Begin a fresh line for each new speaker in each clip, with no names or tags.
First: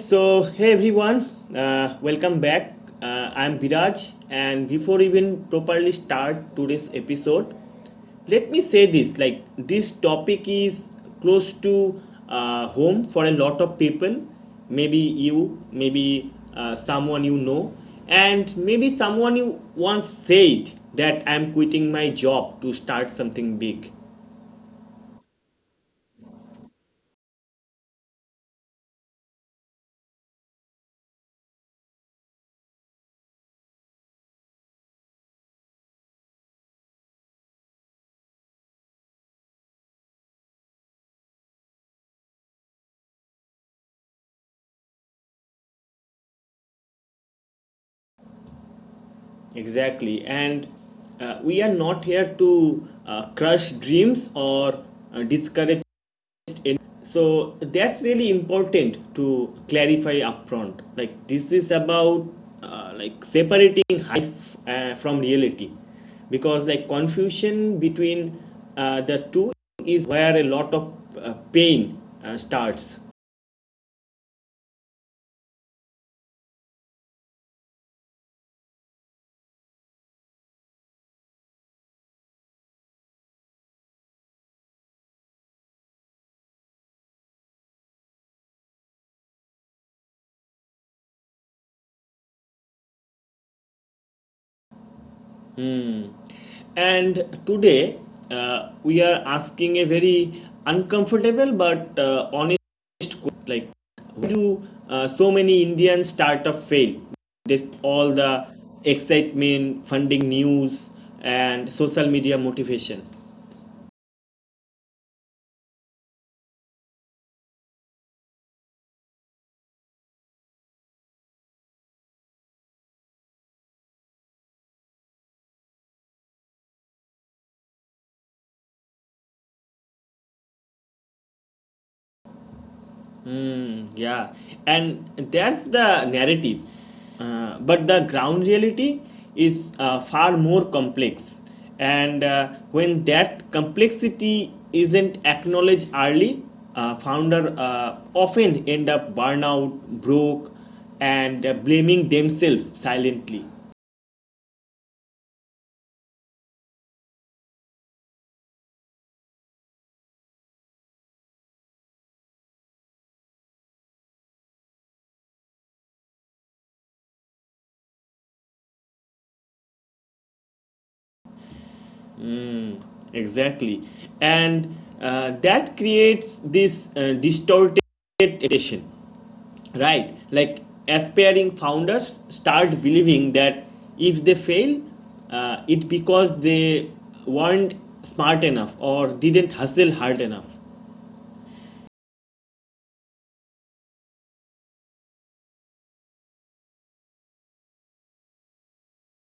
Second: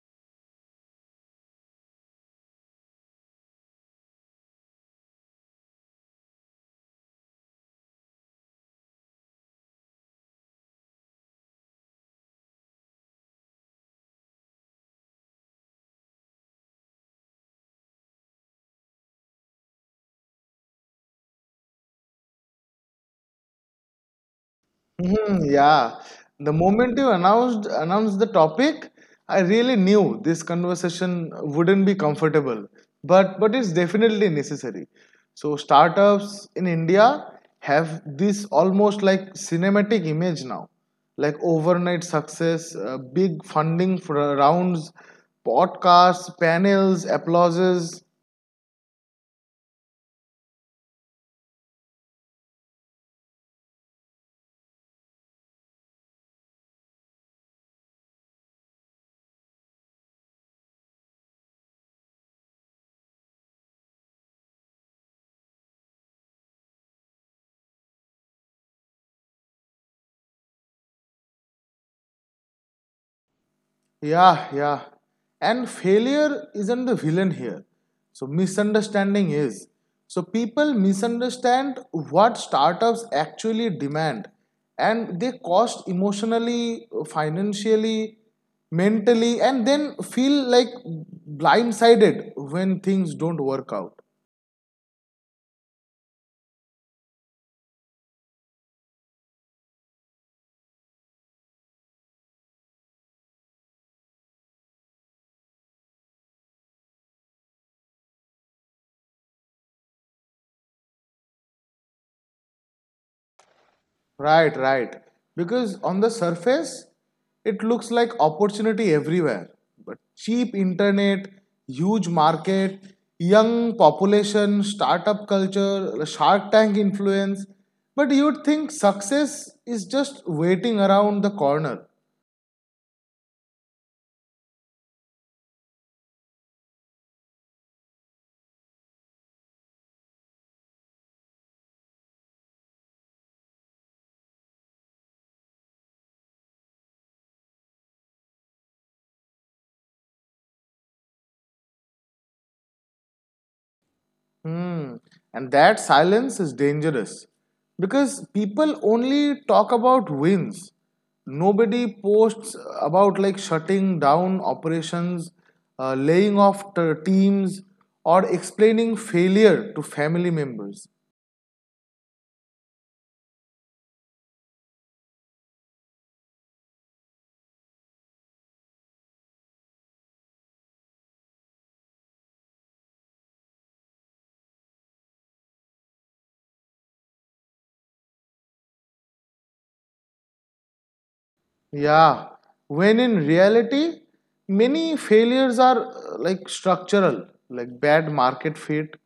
so hey everyone, welcome back. I'm Viraj, and before even properly start today's episode, let me say this: like this topic is close to home for a lot of people. Maybe you, maybe someone you know, and maybe someone you once said that I'm quitting my job to start something big.
Mhm, yeah. The moment you announced the topic, I really knew this conversation wouldn't be comfortable, but it's definitely necessary. So startups in India have this almost like cinematic image now, like overnight success, big funding for rounds, podcasts, panels, applauses.
Exactly. And we are not here to crush dreams or discourage. So that's really important to clarify upfront. Like this is about like separating hype from reality because like confusion between the two is where a lot of pain starts.
Yeah, yeah. And failure isn't the villain here. So misunderstanding is. So people misunderstand what startups actually demand and they cost emotionally, financially, mentally, and then feel like blindsided when things don't work out.
Hmm. And today, we are asking a very uncomfortable but honest question like, why do so many Indian startup fail? This all the excitement, funding news, and social media motivation.
Right, right. Because on the surface, it looks like opportunity everywhere. But cheap internet, huge market, young population, startup culture, Shark Tank influence. But you'd think success is just waiting around the corner.
Yeah, and that's the narrative. But the ground reality is far more complex. And when that complexity isn't acknowledged early, founder often end up burnout, broke, and blaming themselves silently.
Hmm. And that silence is dangerous because people only talk about wins. Nobody posts about like shutting down operations, laying off teams, or explaining failure to family members.
Exactly. And that creates this distorted expectation, right? Like aspiring founders start believing that if they fail, it because they weren't smart enough or didn't hustle hard enough.
Yeah, when in reality, many failures are like structural, like bad market fit,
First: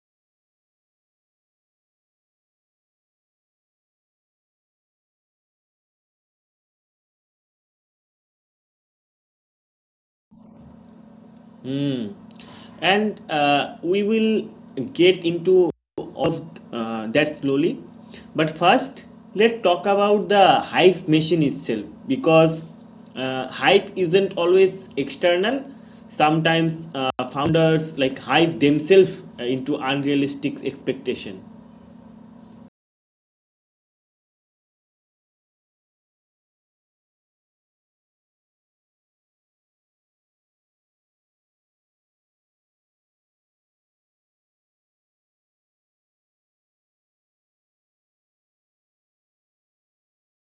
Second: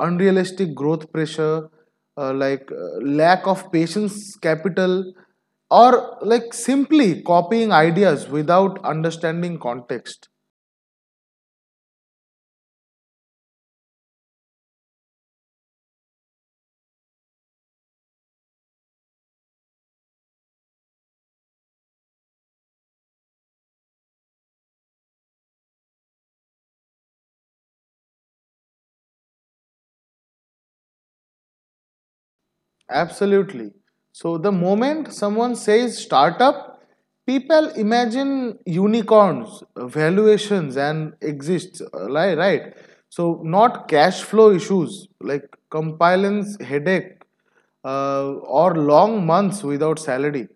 unrealistic growth pressure, uh, like uh, lack of patience capital, or like simply copying ideas without understanding context.
And we will get into of that slowly, but first let's talk about the hype machine itself, because hype isn't always external. Sometimes founders like hype themselves into unrealistic expectation.
Absolutely. So the moment someone says startup, people imagine unicorns, valuations, and exists. Right? So not cash flow issues like compliance headache uh, or long months without salary.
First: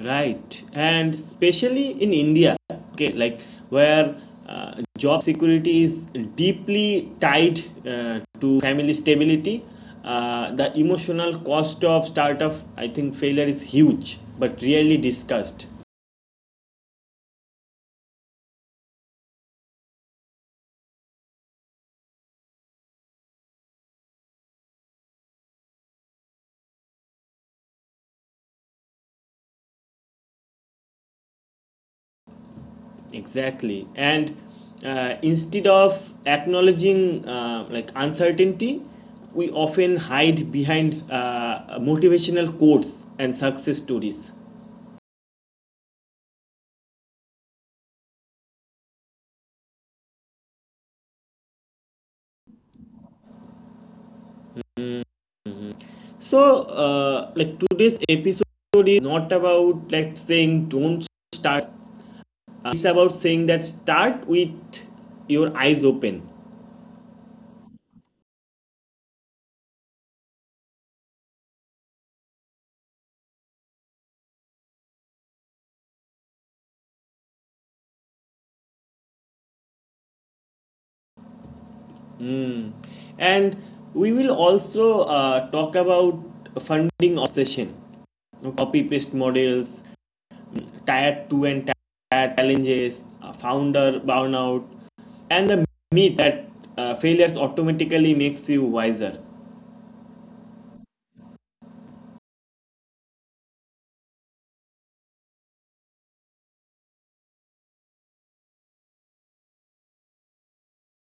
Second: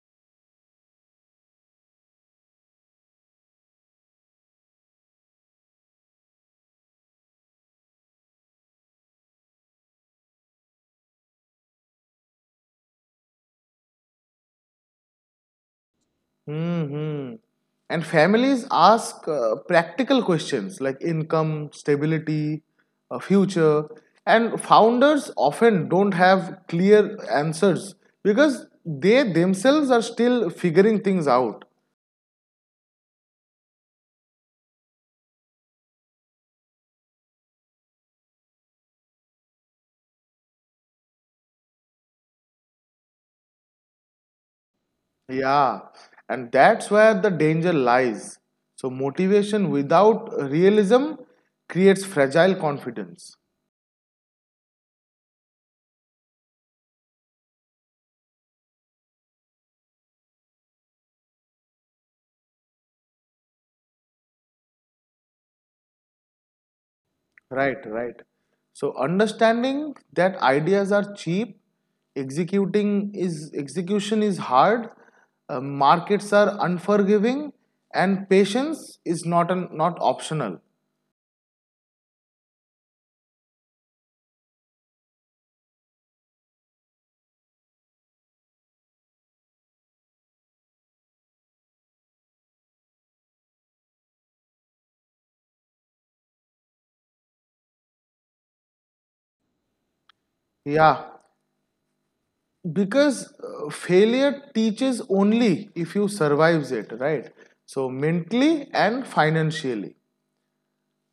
Right, and especially in India, okay, like where job security is deeply tied to family stability, the emotional cost of startup, I think, failure is huge but rarely discussed.
Hmm. And families ask practical questions like income, stability, future, and founders often don't have clear answers because they themselves are still figuring things out.
Exactly, and instead of acknowledging like uncertainty, we often hide behind motivational quotes and success stories.
Yeah, and that's where the danger lies. So, motivation without realism creates fragile confidence.
So, like today's episode is not about like saying don't start. It's about saying that start with your eyes open.
Right, right. So understanding that ideas are cheap, executing is execution is hard, markets are unforgiving, and patience is not optional.
Hmm. And we will also talk about funding obsession, copy paste models, tier 2 and tier challenges, founder burnout, and the myth that failures automatically makes you wiser.
Yeah, because failure teaches only if you survives it, right? So mentally and financially.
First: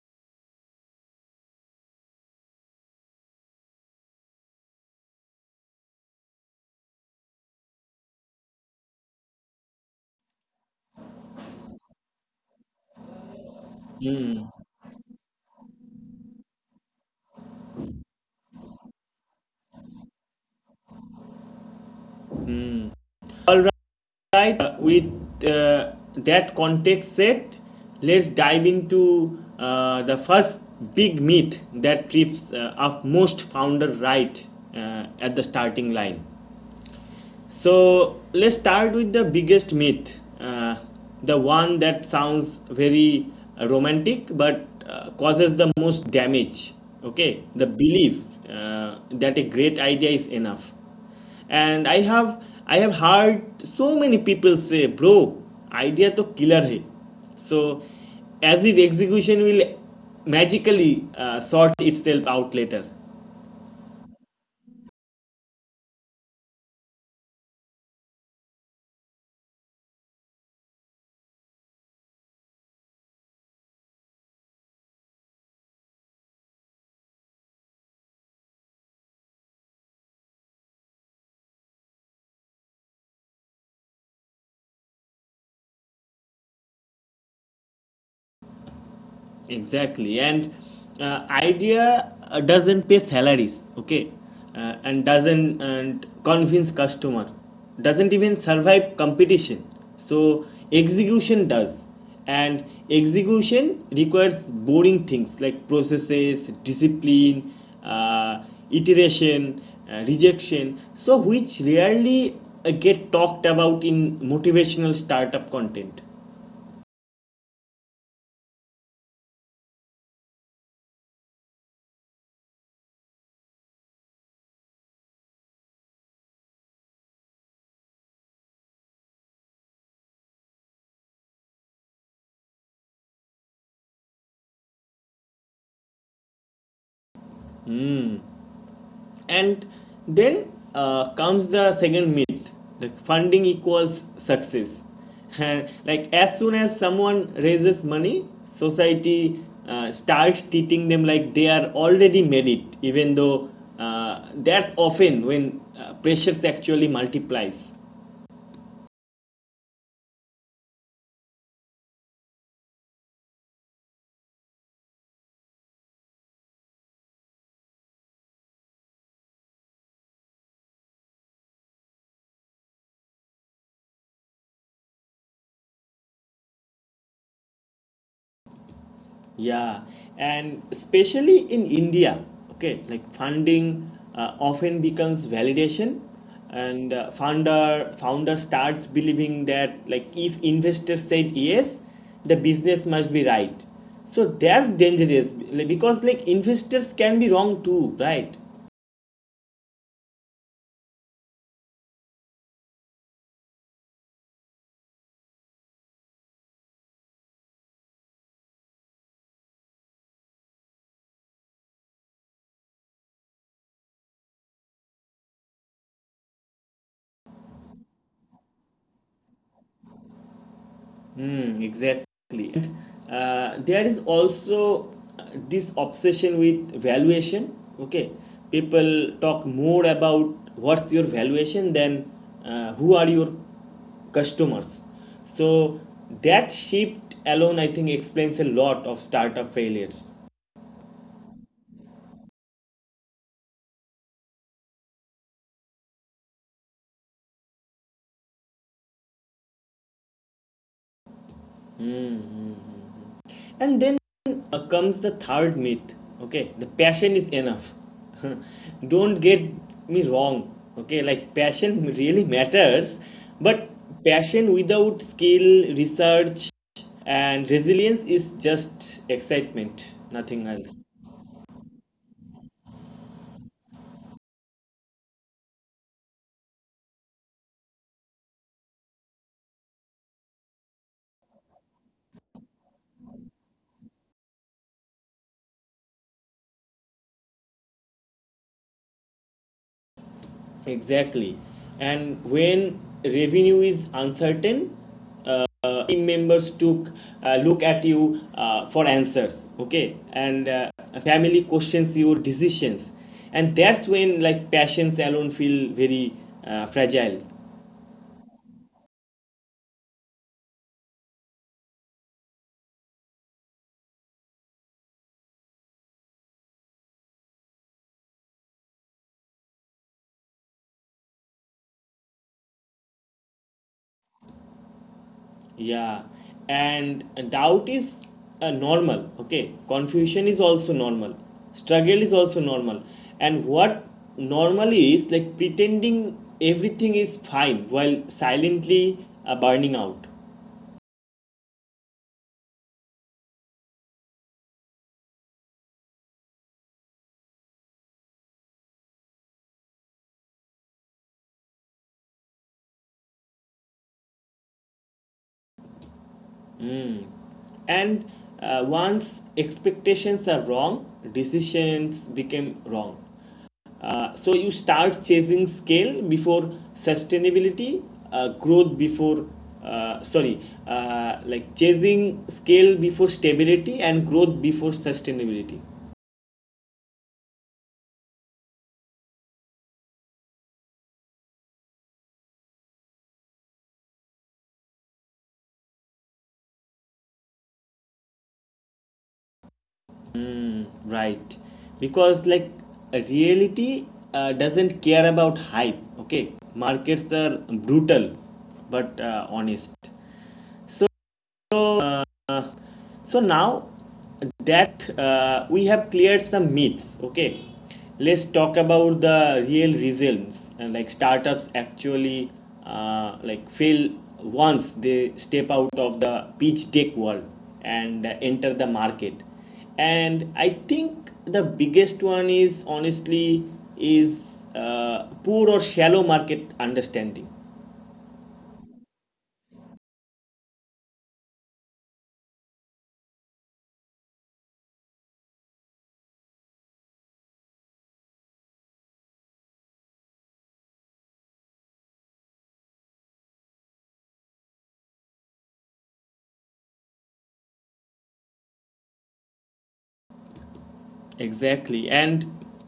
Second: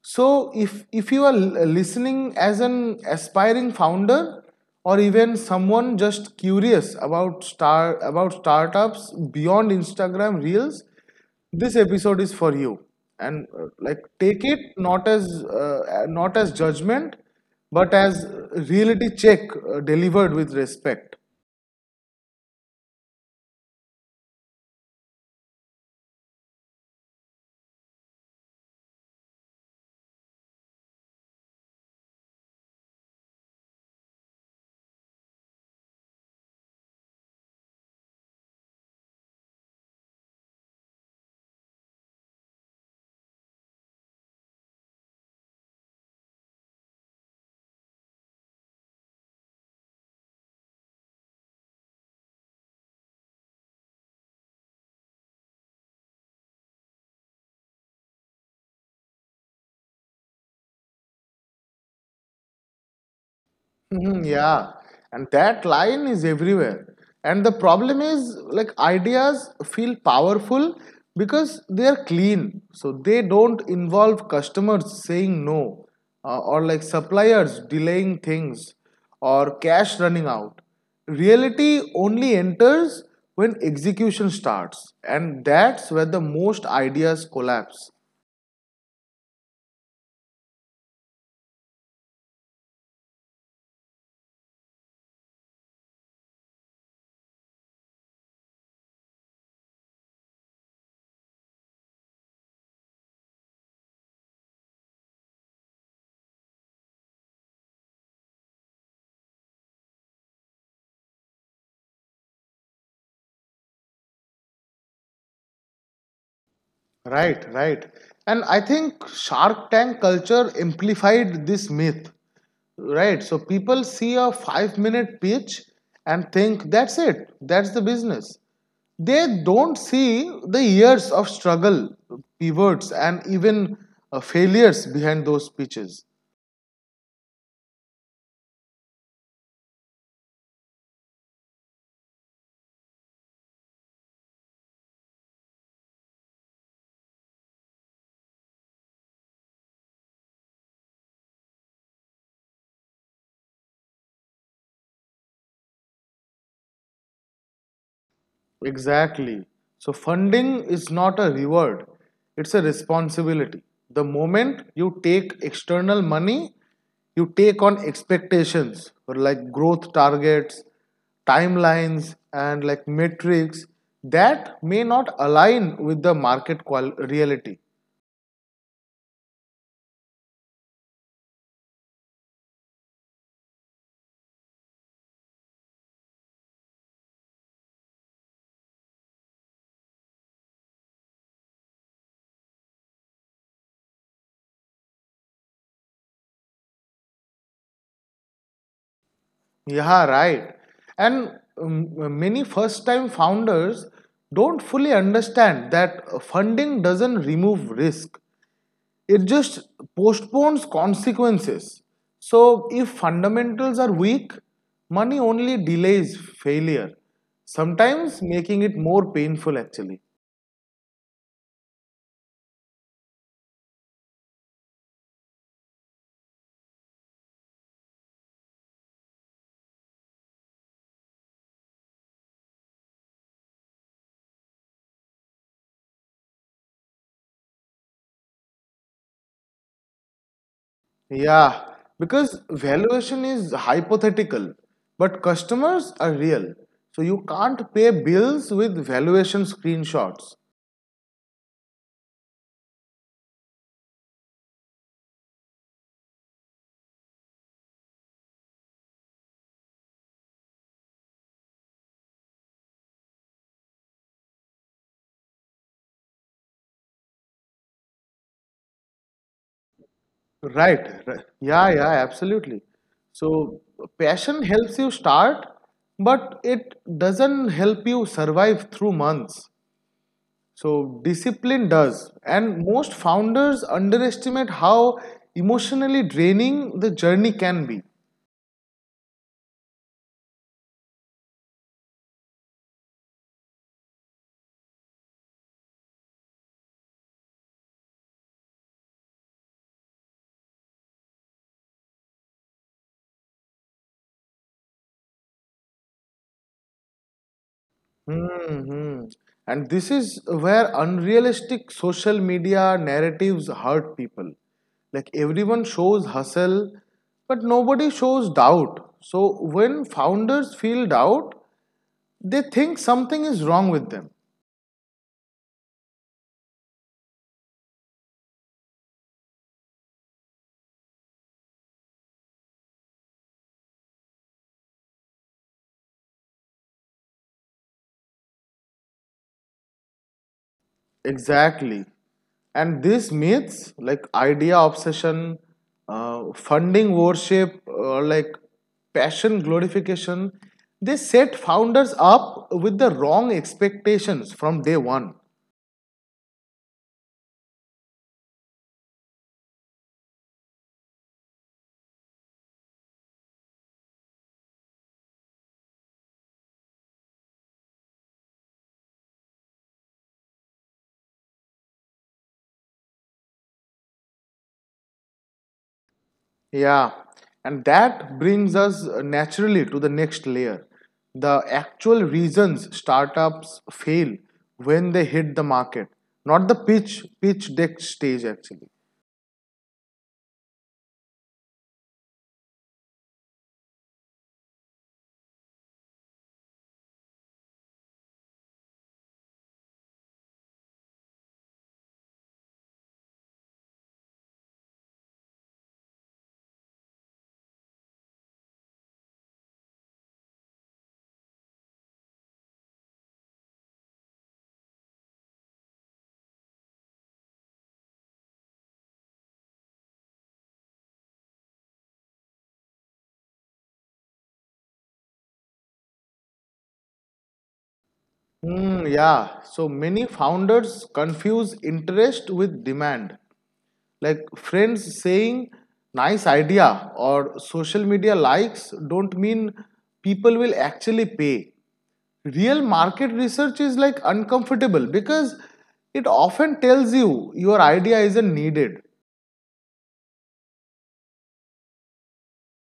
So if you are listening as an aspiring founder or even someone just curious about startups beyond Instagram Reels, this episode is for you. And take it not as judgment, but as reality check delivered with respect.
All right. Right, with that context set, let's dive into the first big myth that trips up most founder, right, at the starting line. So let's start with the biggest myth, the one that sounds very romantic but causes the most damage. Okay, the belief that a great idea is enough. And I have heard so many people say, "Bro, idea to killer hai." So as if execution will magically sort itself out later.
Mhm, yeah, and that line is everywhere. And the problem is, like, ideas feel powerful because they are clean. So they don't involve customers saying no, or like suppliers delaying things, or cash running out. Reality only enters when execution starts, and that's where the most ideas collapse.
Exactly. And idea doesn't pay salaries, okay? And doesn't and convince customer. Doesn't even survive competition. So execution does. And execution requires boring things like processes, discipline, uh, iteration, rejection. So which rarely get talked about in motivational startup content.
Right, right. And I think Shark Tank culture amplified this myth. Right. So people see a 5 minute pitch and think that's it, that's the business. They don't see the years of struggle, pivots, and even failures behind those pitches.
And then comes the second myth, the funding equals success. And like as soon as someone raises money, society starts treating them like they are already made it, even though that's often when pressures actually multiplies.
Exactly. So, funding is not a reward, it's a responsibility. The moment you take external money, you take on expectations or like growth targets, timelines, and like metrics that may not align with the reality.
Yeah, and especially in India, okay, like funding often becomes validation, and founder starts believing that like if investors said yes, the business must be right. So that's dangerous, like, because like investors can be wrong too, right?
Yeah, right. And many first time founders don't fully understand that funding doesn't remove risk, it just postpones consequences. So, if fundamentals are weak, money only delays failure, sometimes making it more painful actually.
Mm, exactly. And there is also this obsession with valuation. Okay, people talk more about what's your valuation than who are your customers. So that shift alone, I think, explains a lot of startup failures.
Yeah, because valuation is hypothetical, but customers are real. So, you can't pay bills with valuation screenshots.
And then comes the third myth. Okay, the passion is enough. Don't get me wrong. Okay, like passion really matters, but passion without skill, research, and resilience is just excitement, nothing else.
Right, right. Yeah, yeah, absolutely. So, passion helps you start, but it doesn't help you survive through months. So discipline does. And most founders underestimate how emotionally draining the journey can be.
Exactly. And when revenue is uncertain, team members took look at you for answers, okay, and family questions your decisions, and that's when like passions alone feel very fragile.
Hmm. And this is where unrealistic social media narratives hurt people. Like everyone shows hustle, but nobody shows doubt. So when founders feel doubt, they think something is wrong with them.
Yeah, and doubt is normal, okay, confusion is also normal, struggle is also normal, and what normally is like pretending everything is fine while silently burning out.
Exactly. And these myths, like idea obsession, funding worship, or like passion glorification, they set founders up with the wrong expectations from day one.
And once expectations are wrong, decisions become wrong. So you start chasing scale before sustainability, uh, growth before, uh, sorry, like chasing scale before stability and growth before sustainability.
Yeah. And that brings us naturally to the next layer the actual reasons startups fail when they hit the market, not the pitch deck stage, actually.
Right. Because like reality doesn't care about hype, okay? Markets are brutal but honest. So now that we have cleared some myths, okay, let's talk about the real reasons and like startups actually like fail once they step out of the pitch deck world and enter the market. And I think the biggest one is honestly is poor or shallow market understanding.
Mm, yeah. So many founders confuse interest with demand. Like friends saying nice idea or social media likes don't mean people will actually pay. Real market research is like uncomfortable because it often tells you your idea isn't needed.
Exactly. And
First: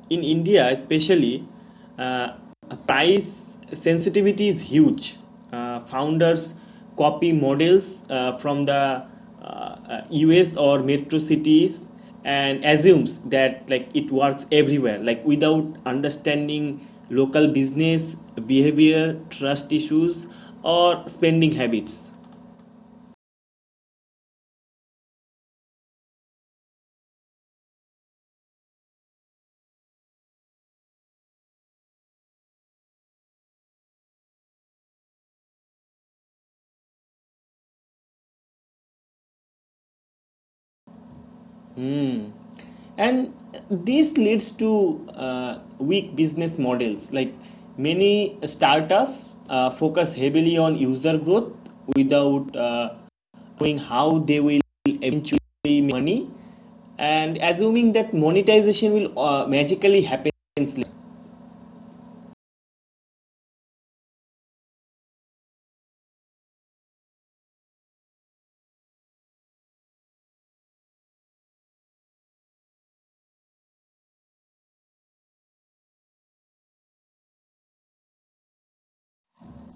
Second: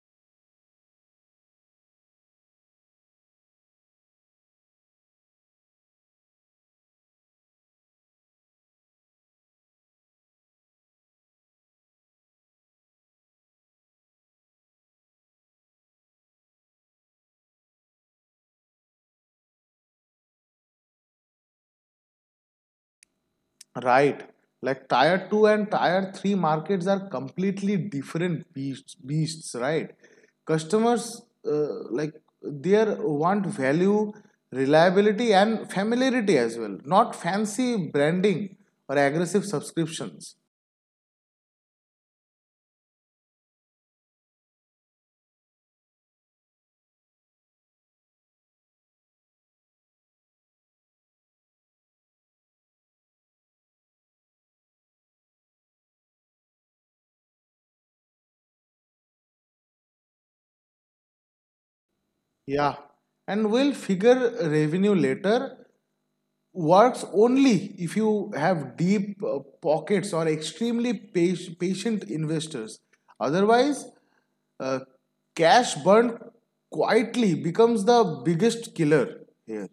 in India, especially, uh, price sensitivity is huge. Founders copy models from the US or metro cities and assumes that like it works everywhere, like without understanding local business behavior, trust issues, or spending habits.
Right. Like tier 2 and tier 3 markets are completely different beasts right? Customers their want value, reliability and familiarity as well, not fancy branding or aggressive subscriptions.
And this leads to weak business models. Like many startups focus heavily on user growth without knowing how they will eventually make money and assuming that monetization will magically happen later.
Yeah. And we'll figure revenue later works only if you have deep pockets or extremely patient investors. Otherwise, uh, cash burned quietly becomes the biggest killer here.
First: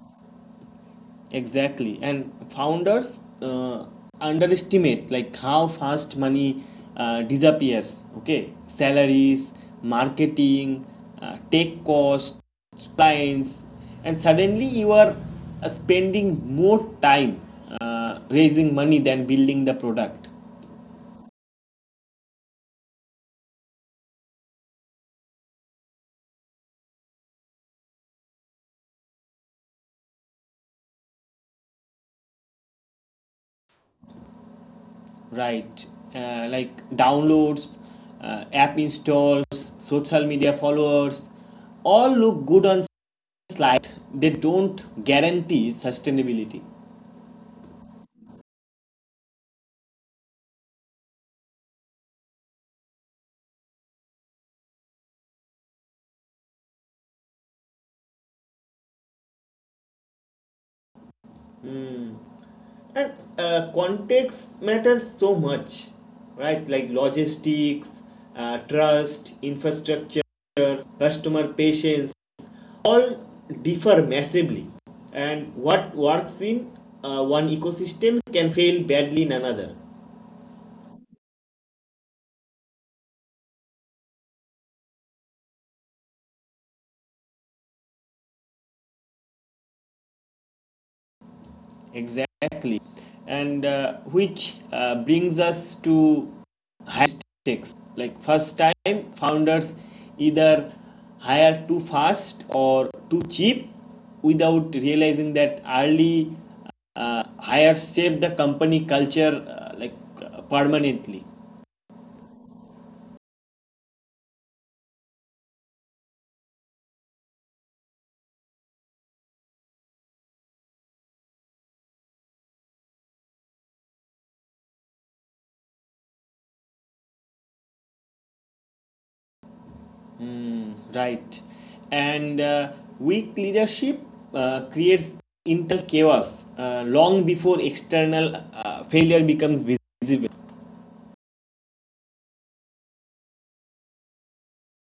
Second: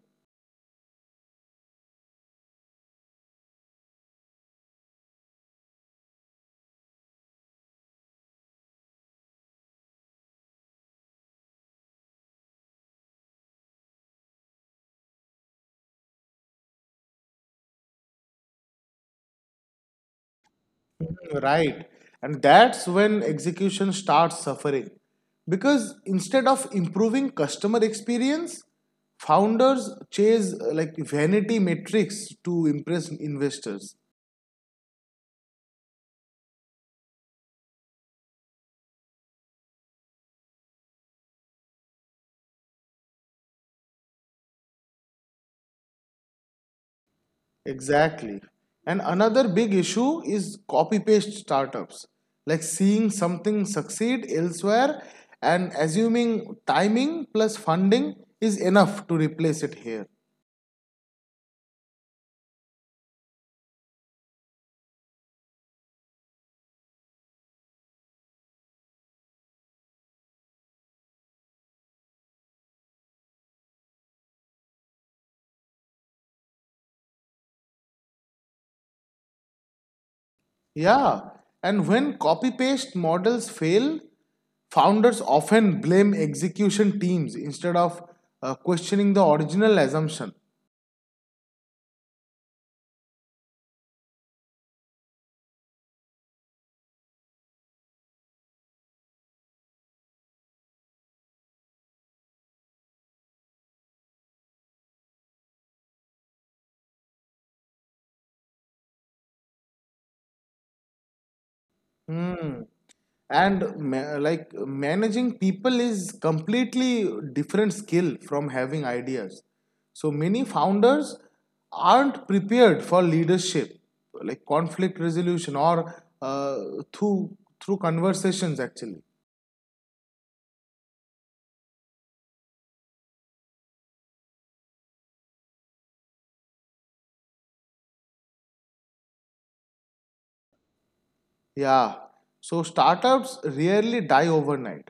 Exactly, and founders underestimate like how fast money disappears. Okay, salaries, marketing, tech costs, clients, and suddenly you are spending more time raising money than building the product.
Right. And that's when execution starts suffering. Because instead of improving customer experience, founders chase vanity metrics to impress investors.
Right, like downloads, app installs, social media followers, all look good on slide, they don't guarantee sustainability.
Exactly. And another big issue is copy paste startups, like seeing something succeed elsewhere and assuming timing plus funding is enough to replace it here.
And context matters so much, right? Like logistics, trust, infrastructure, customer patience, all differ massively. And what works in one ecosystem can fail badly in another.
Yeah. And when copy paste models fail, founders often blame execution teams instead of questioning the original assumption.
Exactly. And which brings us to high stakes. Like first time founders either hire too fast or too cheap without realizing that early hires save the company culture like permanently.
Hmm. And like managing people is completely different skill from having ideas. So many founders aren't prepared for leadership like conflict resolution or uh, through through conversations actually.
Right. And weak leadership creates internal chaos long before external failure becomes visible.
Yeah. So startups rarely die overnight.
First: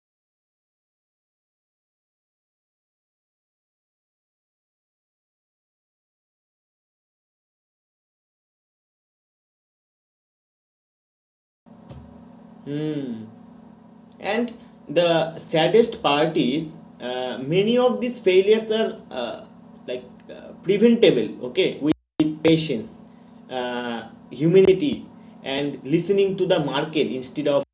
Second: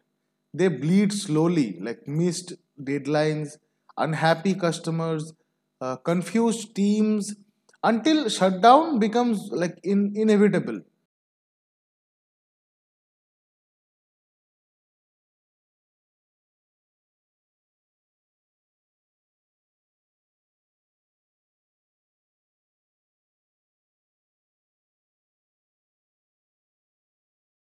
They bleed slowly, like missed deadlines, unhappy customers, confused teams, until shutdown becomes like inevitable.
And the saddest part is, many of these failures are like preventable, okay, with patience, humility, and listening to the market instead of.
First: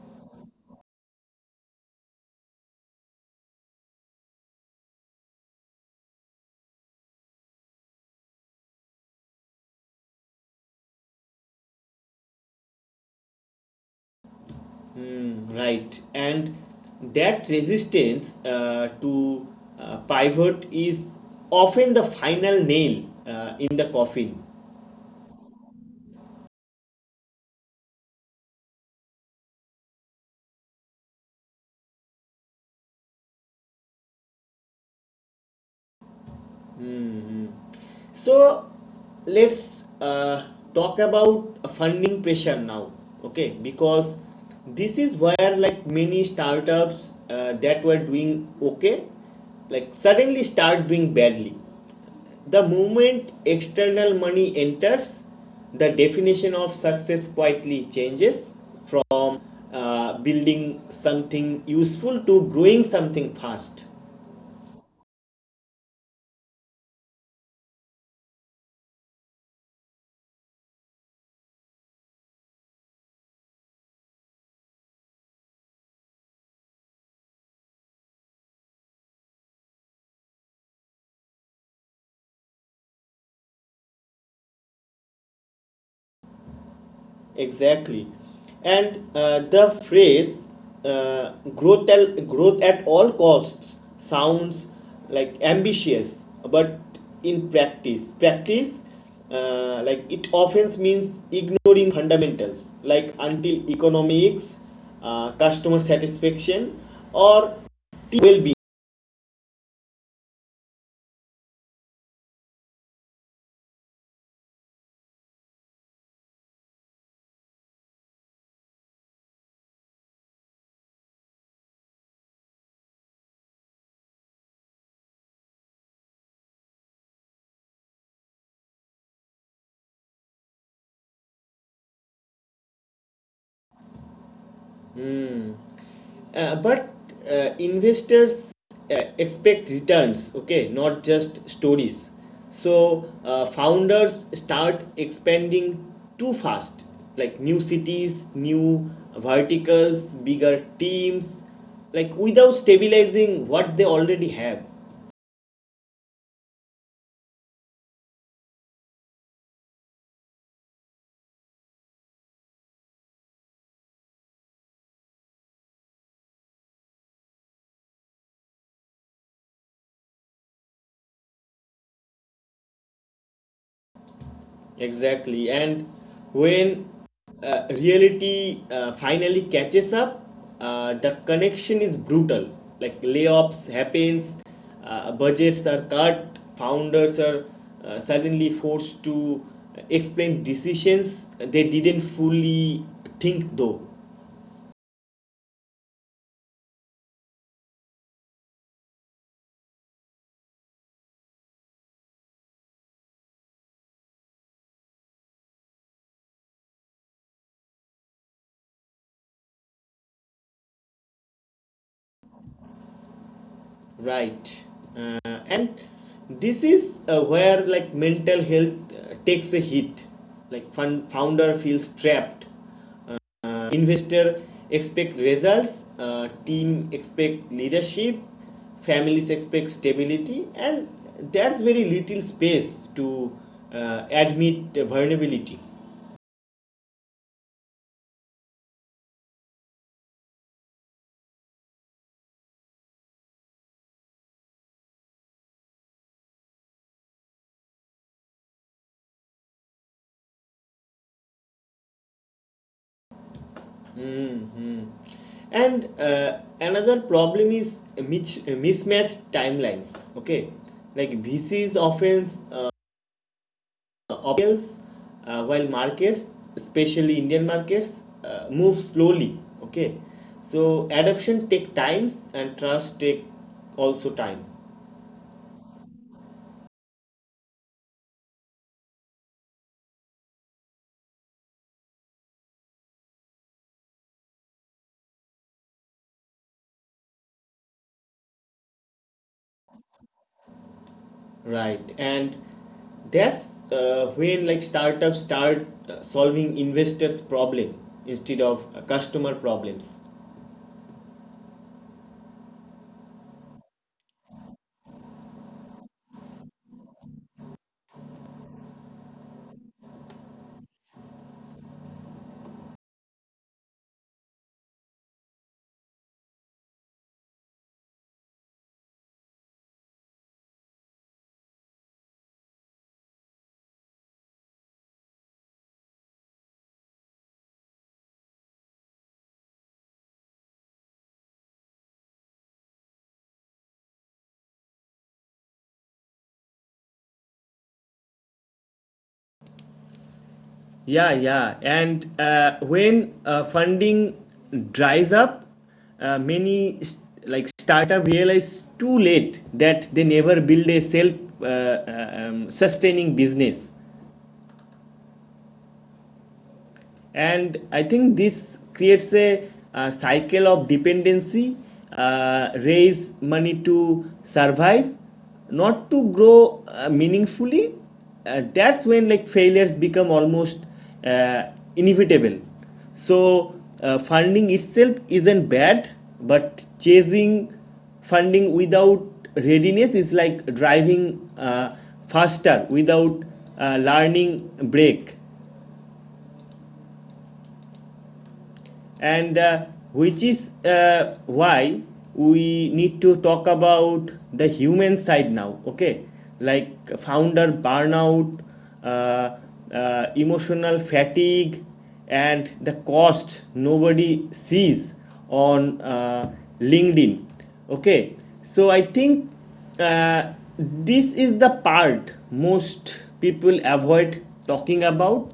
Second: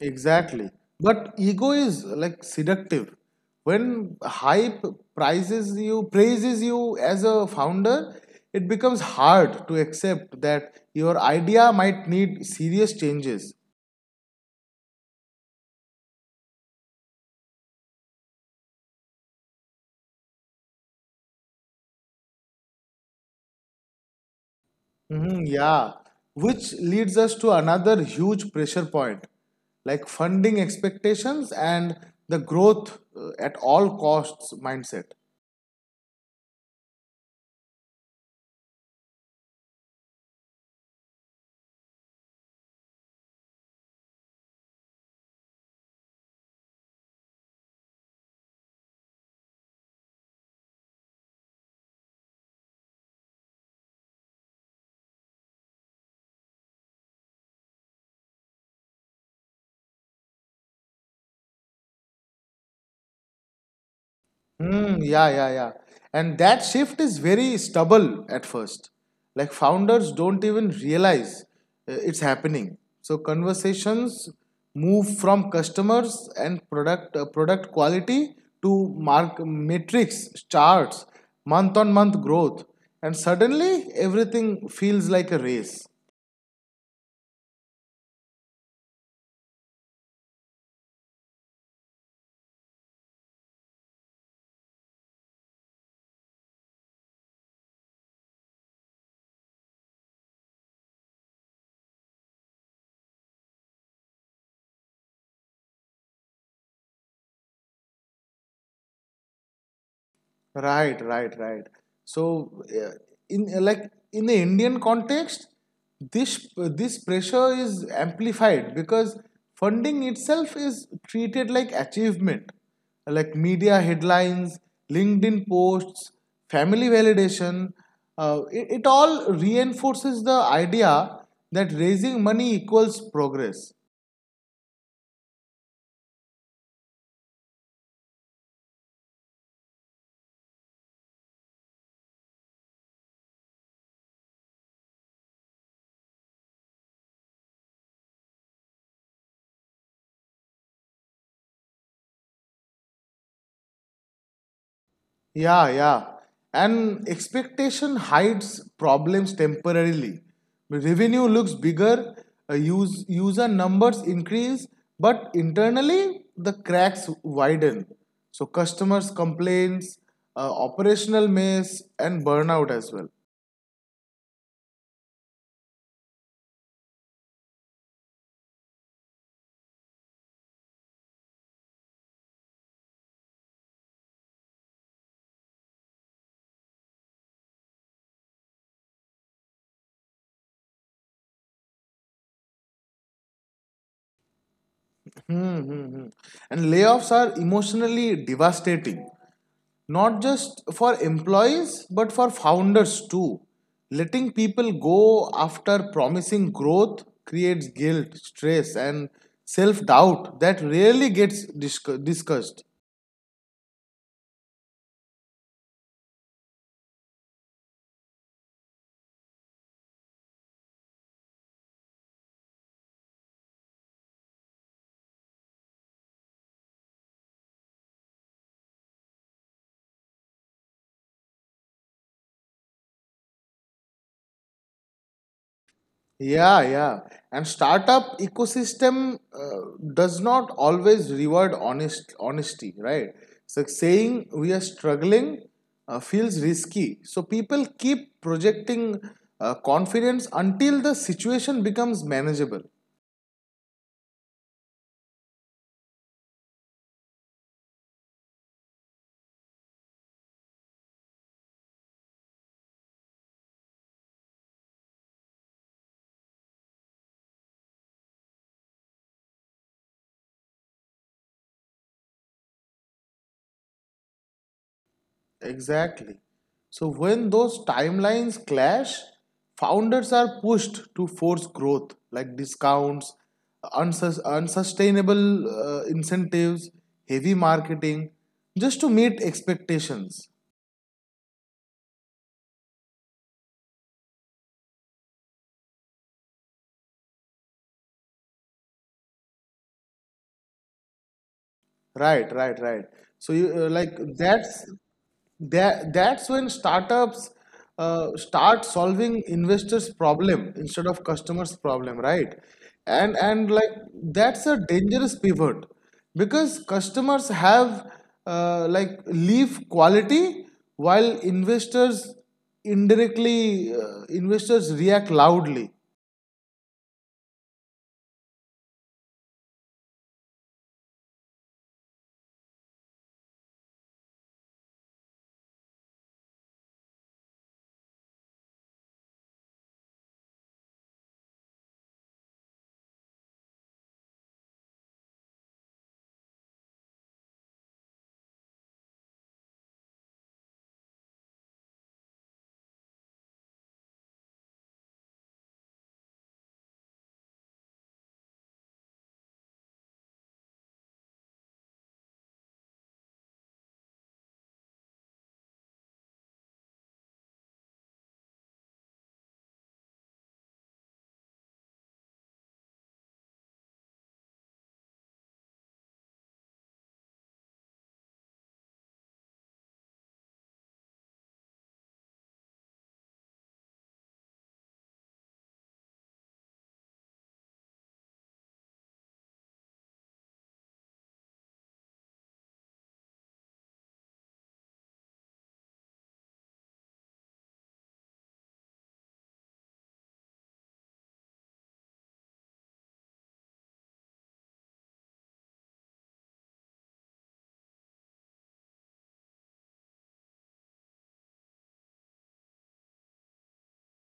Exactly. But ego is like seductive. When hype praises you as a founder, it becomes hard to accept that your idea might need serious changes.
Mm, right. And that resistance to pivot is often the final nail in the coffin.
Mhm, yeah, which leads us to another huge pressure point, like funding expectations and the growth at all costs mindset.
So let's talk about funding pressure now, okay? Because this is where like many startups that were doing okay, like suddenly start doing badly. The moment external money enters, the definition of success quietly changes from building something useful to growing something fast.
Hmm. Yeah, yeah, yeah. And that shift is very stubble at first. Like founders don't even realize it's happening. So conversations move from customers and product quality to mark metrics, charts, month on month growth, and suddenly everything feels like a race.
Exactly. And the phrase growth at all costs sounds like ambitious, but in practice like it often means ignoring fundamentals like until economics, customer satisfaction, or well-being.
Right, right, right. So, uh, in uh, like in the Indian context, this this pressure is amplified because funding itself is treated like achievement, like media headlines, LinkedIn posts, family validation. It all reinforces the idea that raising money equals progress.
But investors expect returns, okay, not just stories. So founders start expanding too fast, like new cities, new verticals, bigger teams, like without stabilizing what they already have.
Yeah, yeah. And expectation hides problems temporarily. Revenue looks bigger, user numbers increase, but internally the cracks widen. So customers complaints, operational mess, and burnout as well.
Exactly. And when reality finally catches up, the connection is brutal. Like layoffs happens, budgets are cut, founders are suddenly forced to explain decisions they didn't fully think though.
Hmm, hmm, hmm. And layoffs are emotionally devastating, not just for employees but for founders too. Letting people go after promising growth creates guilt, stress, and self doubt that rarely gets discussed.
Right. And this is where like mental health takes a hit. Like founder feels trapped. Investor expect results, team expect leadership, families expect stability, and there's very little space to admit vulnerability.
Yeah, yeah. And startup ecosystem does not always reward honesty, right? So saying we are struggling feels risky. So people keep projecting confidence until the situation becomes manageable.
And another problem is mismatched timelines. Okay, like VCs often obvious while markets, especially indian markets, move slowly, okay, so adoption take times and trust take also time,
Exactly. So when those timelines clash, founders are pushed to force growth, like discounts, unsustainable incentives, heavy marketing, just to meet expectations.
right? And that's when like startups start solving investors problem instead of customer problems.
Right, right, right. So you that's when startups start solving investors problem instead of customers problem right. And like That's a dangerous pivot because customers have leave quality while investors indirectly investors react loudly.
Yeah, yeah. And when funding dries up, many s like startup realize too late that they never build a self sustaining business. And I think this creates a cycle of dependency, raise money to survive, not to grow meaningfully. That's when like failures become almost uh, inevitable. So funding itself isn't bad, but chasing funding without readiness is like driving faster without learning break. And which is why we need to talk about the human side now, okay, like founder burnout, uh, emotional fatigue, and the cost nobody sees on linkedin, okay? So I think uh, this is the part most people avoid talking about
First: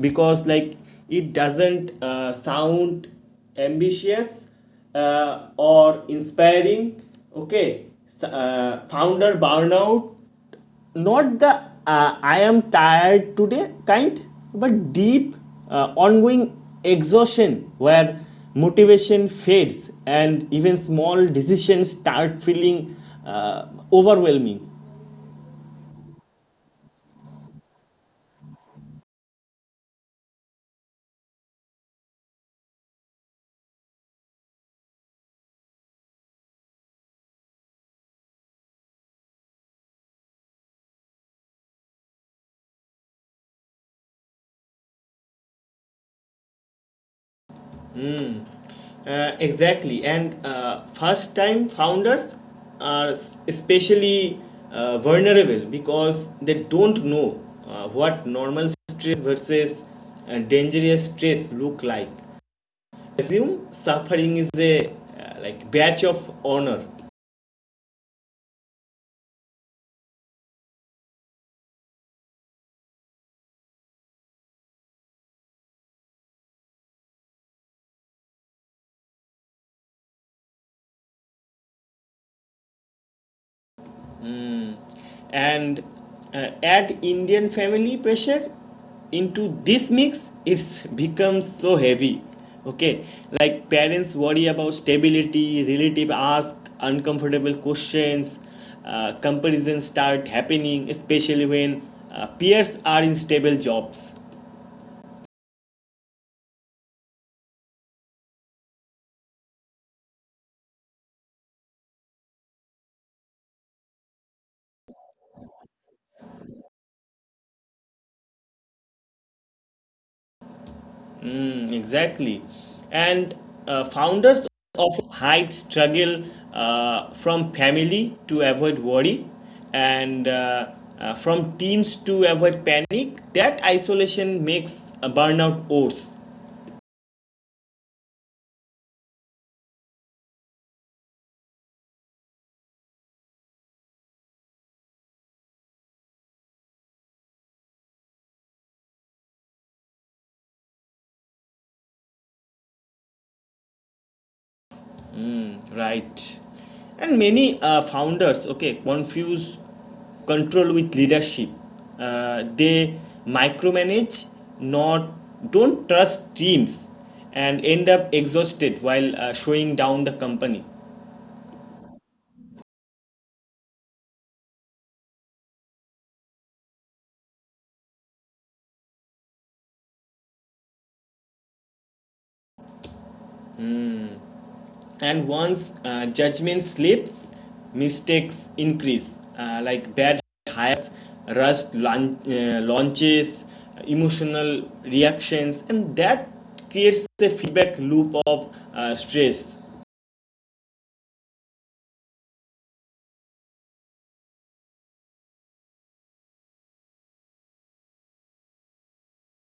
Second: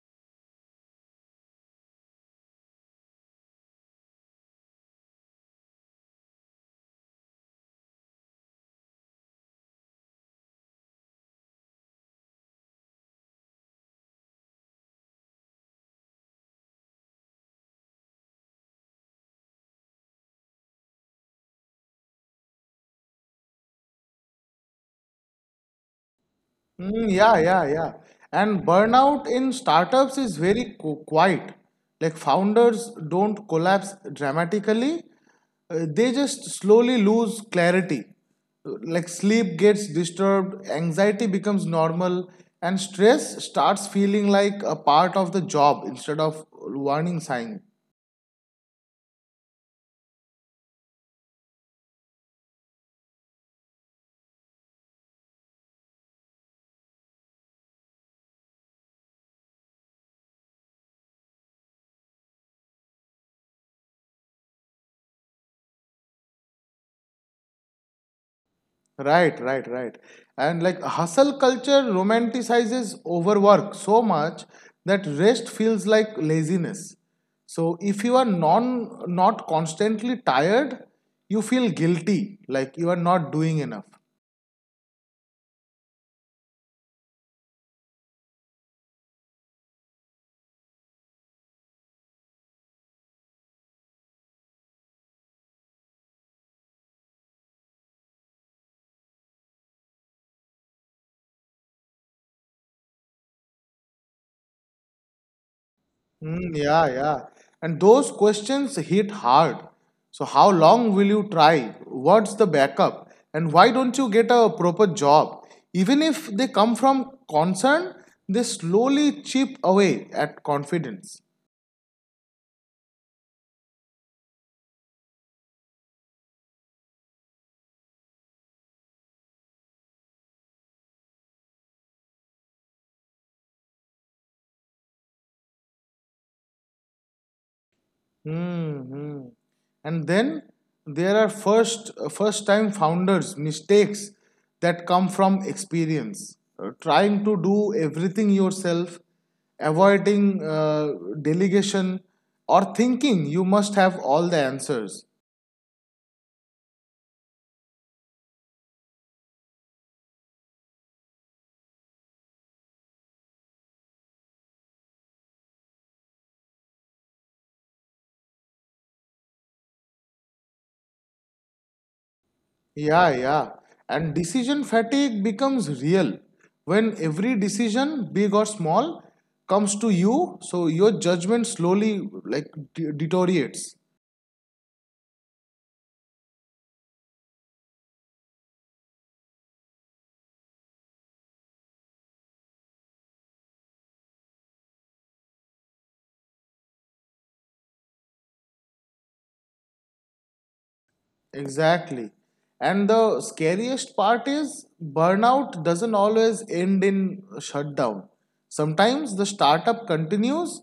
because like it doesn't sound ambitious or inspiring. Okay, founder burnout, not the I am tired today kind, but deep ongoing exhaustion where motivation fades and even small decisions start feeling uh, overwhelming.
Mm, yeah, yeah, yeah. And burnout in startups is very quiet. Like founders don't collapse dramatically, they just slowly lose clarity. Like sleep gets disturbed, anxiety becomes normal, and stress starts feeling like a part of the job instead of warning sign.
Exactly, and first time founders are especially vulnerable because they don't know what normal stress versus dangerous stress look like. Assume suffering is a like badge of honor.
Right, right, right. And like hustle culture romanticizes overwork so much that rest feels like laziness. So if you are non not constantly tired, you feel guilty, like you are not doing enough.
And add Indian family pressure into this mix, it's becomes so heavy. Okay, like parents worry about stability, relative ask uncomfortable questions, comparisons start happening, especially when peers are in stable jobs.
Mm, yeah, yeah. And those questions hit hard. So, how long will you try? What's the backup? And why don't you get a proper job? Even if they come from concern, they slowly chip away at confidence.
Mm, exactly. And founders often hide struggle from family to avoid worry and from teams to avoid panic. That isolation makes a burnout worse.
Hmm. And then there are first time founders mistakes that come from experience. Trying to do everything yourself, avoiding delegation, or thinking you must have all the answers.
Right. And many founders, okay, confuse control with leadership. They micromanage, not don't trust teams, and end up exhausted while showing down the company.
Yeah, yeah. And decision fatigue becomes real when every decision, big or small, comes to you. So your judgment slowly like deteriorates.
And once judgment slips, mistakes increase, like bad hires, rushed launches, emotional reactions, and that creates a feedback loop of stress.
Exactly. And the scariest part is burnout doesn't always end in shutdown. Sometimes the startup continues,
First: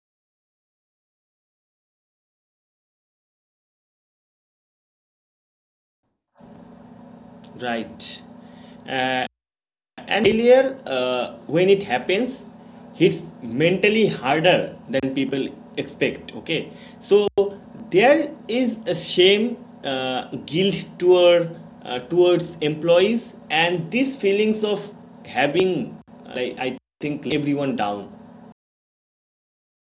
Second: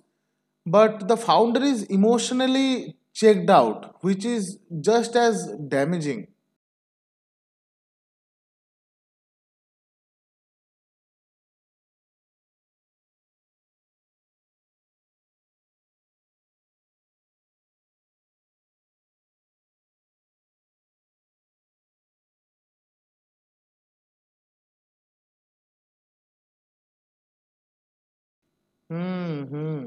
but the founder is emotionally checked out, which is just as damaging.
Right. And failure, when it happens, hits mentally harder than people expect. Okay. So there is a shame, guilt towards employees, and these feelings of having, I think, everyone down.
Hmm.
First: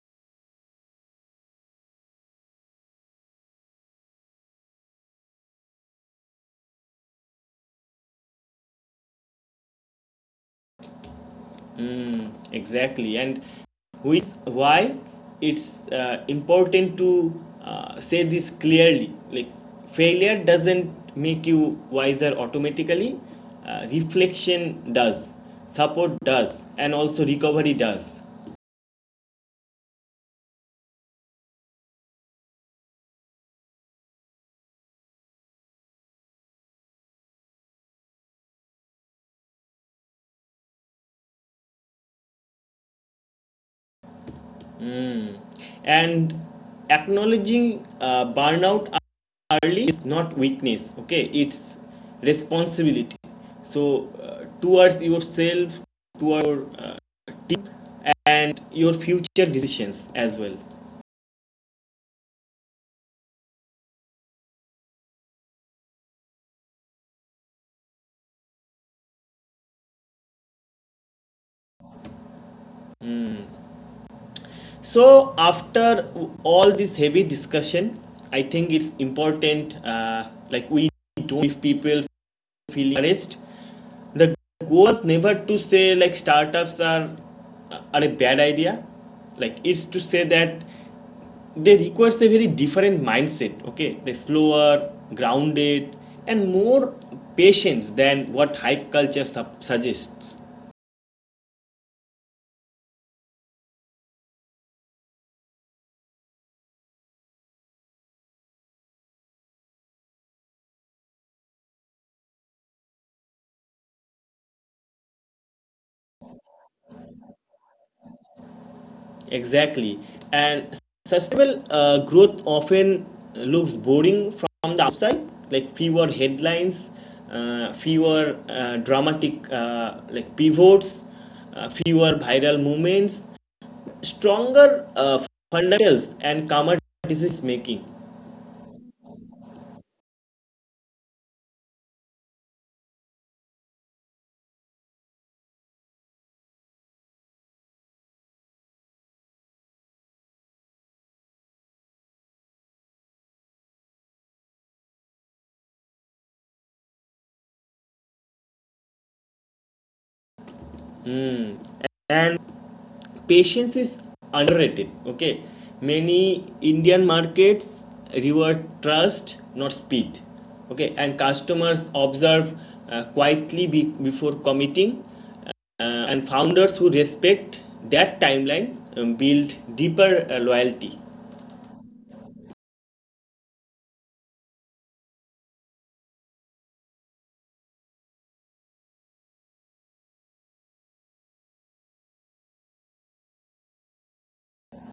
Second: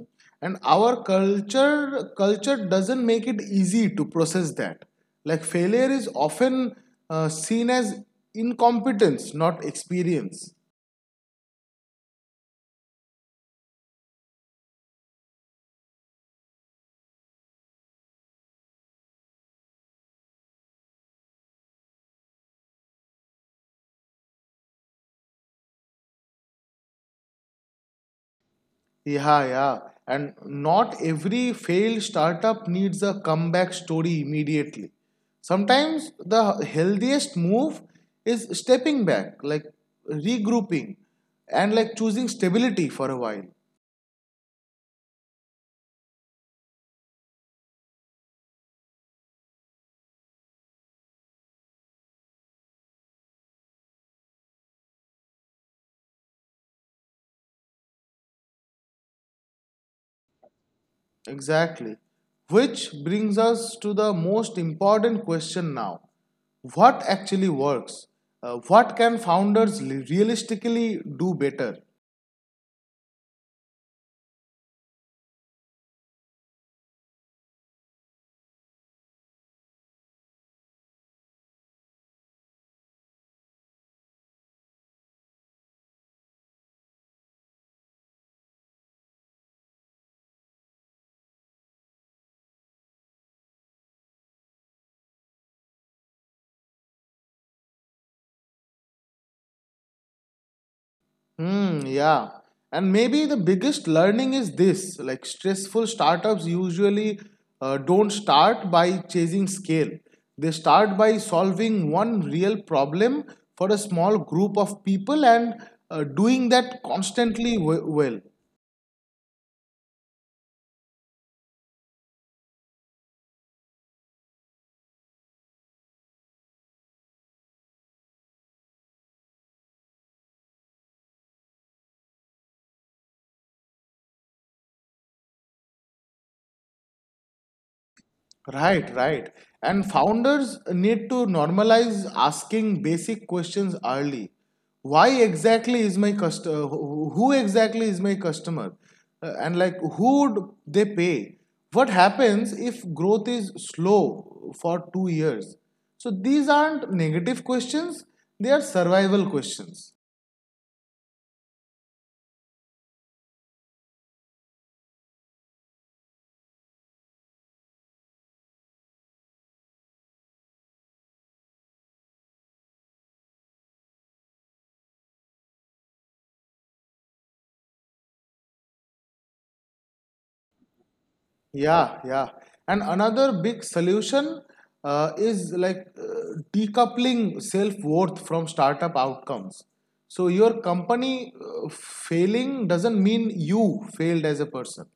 And our culture doesn't make it easy to process that. Like failure is often seen as incompetence, not experience.
Exactly. And who is why it's important to say this clearly. Like failure doesn't make you wiser automatically. Reflection does, support does, and also recovery does.
Yeah, yeah. And not every failed startup needs a comeback story immediately. Sometimes the healthiest move is stepping back, like regrouping and like choosing stability for a while.
Mm. And acknowledging burnout early is not weakness. Okay, it's responsibility. So towards yourself, toward uh, and your future decisions as well.
Exactly. Which brings us to the most important question now. What actually works? What can founders realistically do better?
So, after all this heavy discussion, I think it's important, like, we don't give people feel encouraged. The goal is never to say, like, startups are a bad idea. Like, it's to say that they require a very different mindset, okay? They're slower, grounded, and more patience than what hype culture suggests.
Hmm, yeah. And maybe the biggest learning is this like stressful startups usually don't start by chasing scale. They start by solving one real problem for a small group of people and doing that constantly well.
Exactly. And sustainable growth often looks boring from the outside, like fewer headlines, fewer dramatic like pivots, fewer viral movements, stronger fundamentals, and calmer decision making.
Right, right. And founders need to normalize asking basic questions early. Why exactly is my customer? Who exactly is my customer? Who do they pay? What happens if growth is slow for 2 years? So these aren't negative questions; they are survival questions.
And patience is underrated, okay? Many indian markets reward trust, not speed, okay, and customers observe quietly before committing, and founders who respect that timeline build deeper loyalty.
Yeah, yeah. And another big solution is like decoupling self-worth from startup outcomes. So your company failing doesn't mean you failed as a person.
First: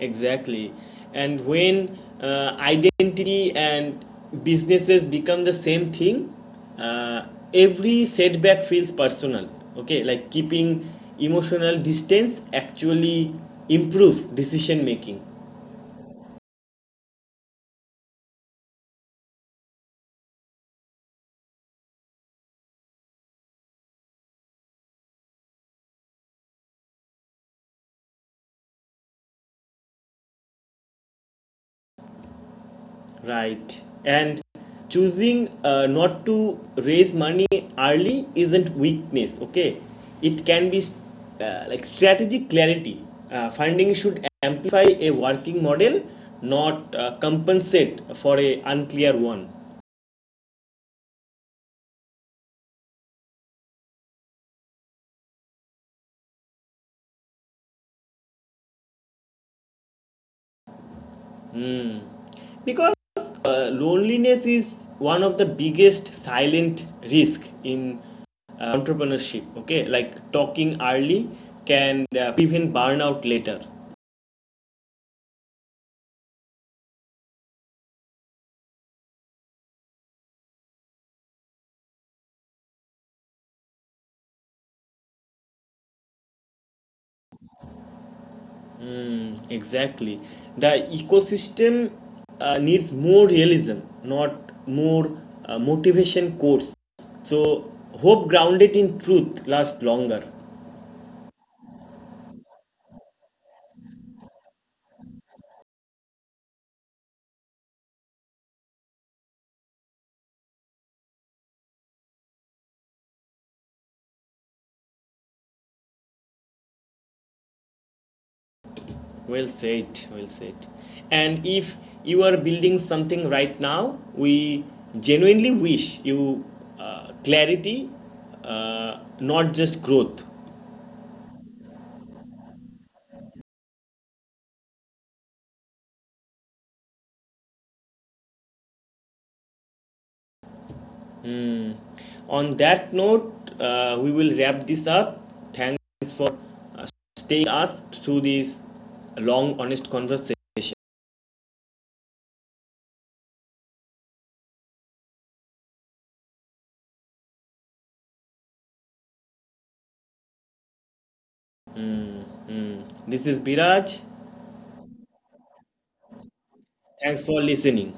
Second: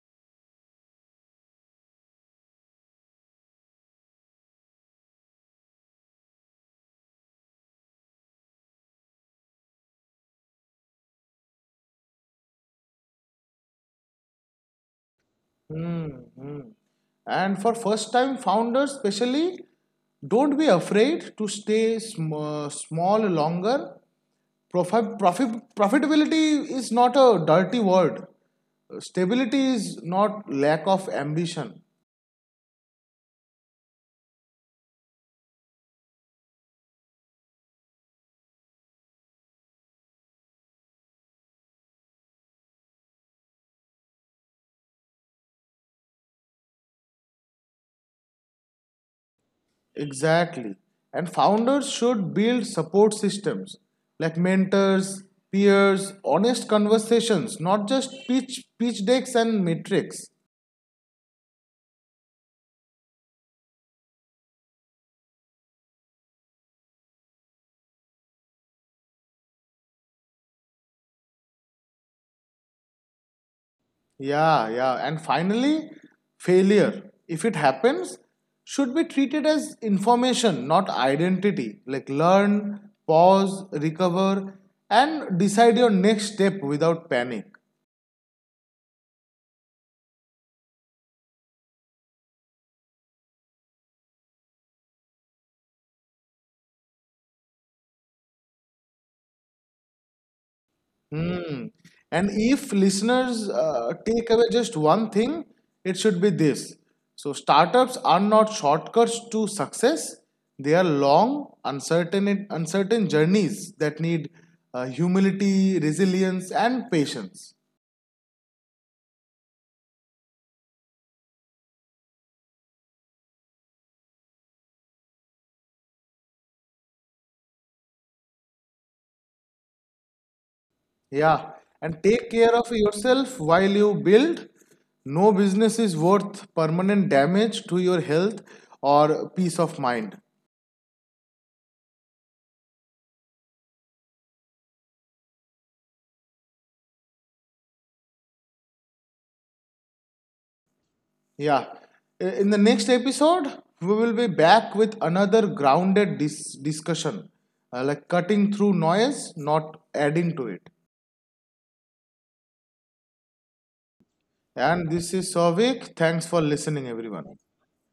Exactly. And when identity and businesses become the same thing, uh, every setback feels personal. Okay, like keeping emotional distance actually improve decision making.
Mhm. And for first-time founders, especially, don't be afraid to stay small longer. Profitability is not a dirty word. Stability is not lack of ambition.
Right. And choosing not to raise money early isn't weakness, okay? It can be like strategic clarity. Funding should amplify a working model, not compensate for a unclear one.
Exactly. And founders should build support systems like mentors, peers, honest conversations, not just pitch decks and metrics.
Because loneliness is one of the biggest silent risk in entrepreneurship, okay? Like talking early can prevent burnout later.
Yeah, yeah. And finally, failure, if it happens, should be treated as information, not identity. Like learn, pause, recover, and decide your next step without panic.
Exactly. The ecosystem needs more realism, not more motivation quotes. So, hope grounded in truth lasts longer.
Hmm. And if listeners take away just one thing, it should be this. So, startups are not shortcuts to success, they are long, uncertain journeys that need humility, resilience, and patience.
Well said, well said. And if you are building something right now, we genuinely wish you clarity, not just growth.
Yeah. And take care of yourself while you build. No business is worth permanent damage to your health or peace of mind.
On that note, we will wrap this up. Thanks for staying us through this long, honest conversation.
Yeah. In the next episode, we will be back with another grounded discussion, like cutting through noise, not adding to it.
This is Biraj.
And this is Savik. Thanks for listening,
Thanks
everyone.
for listening.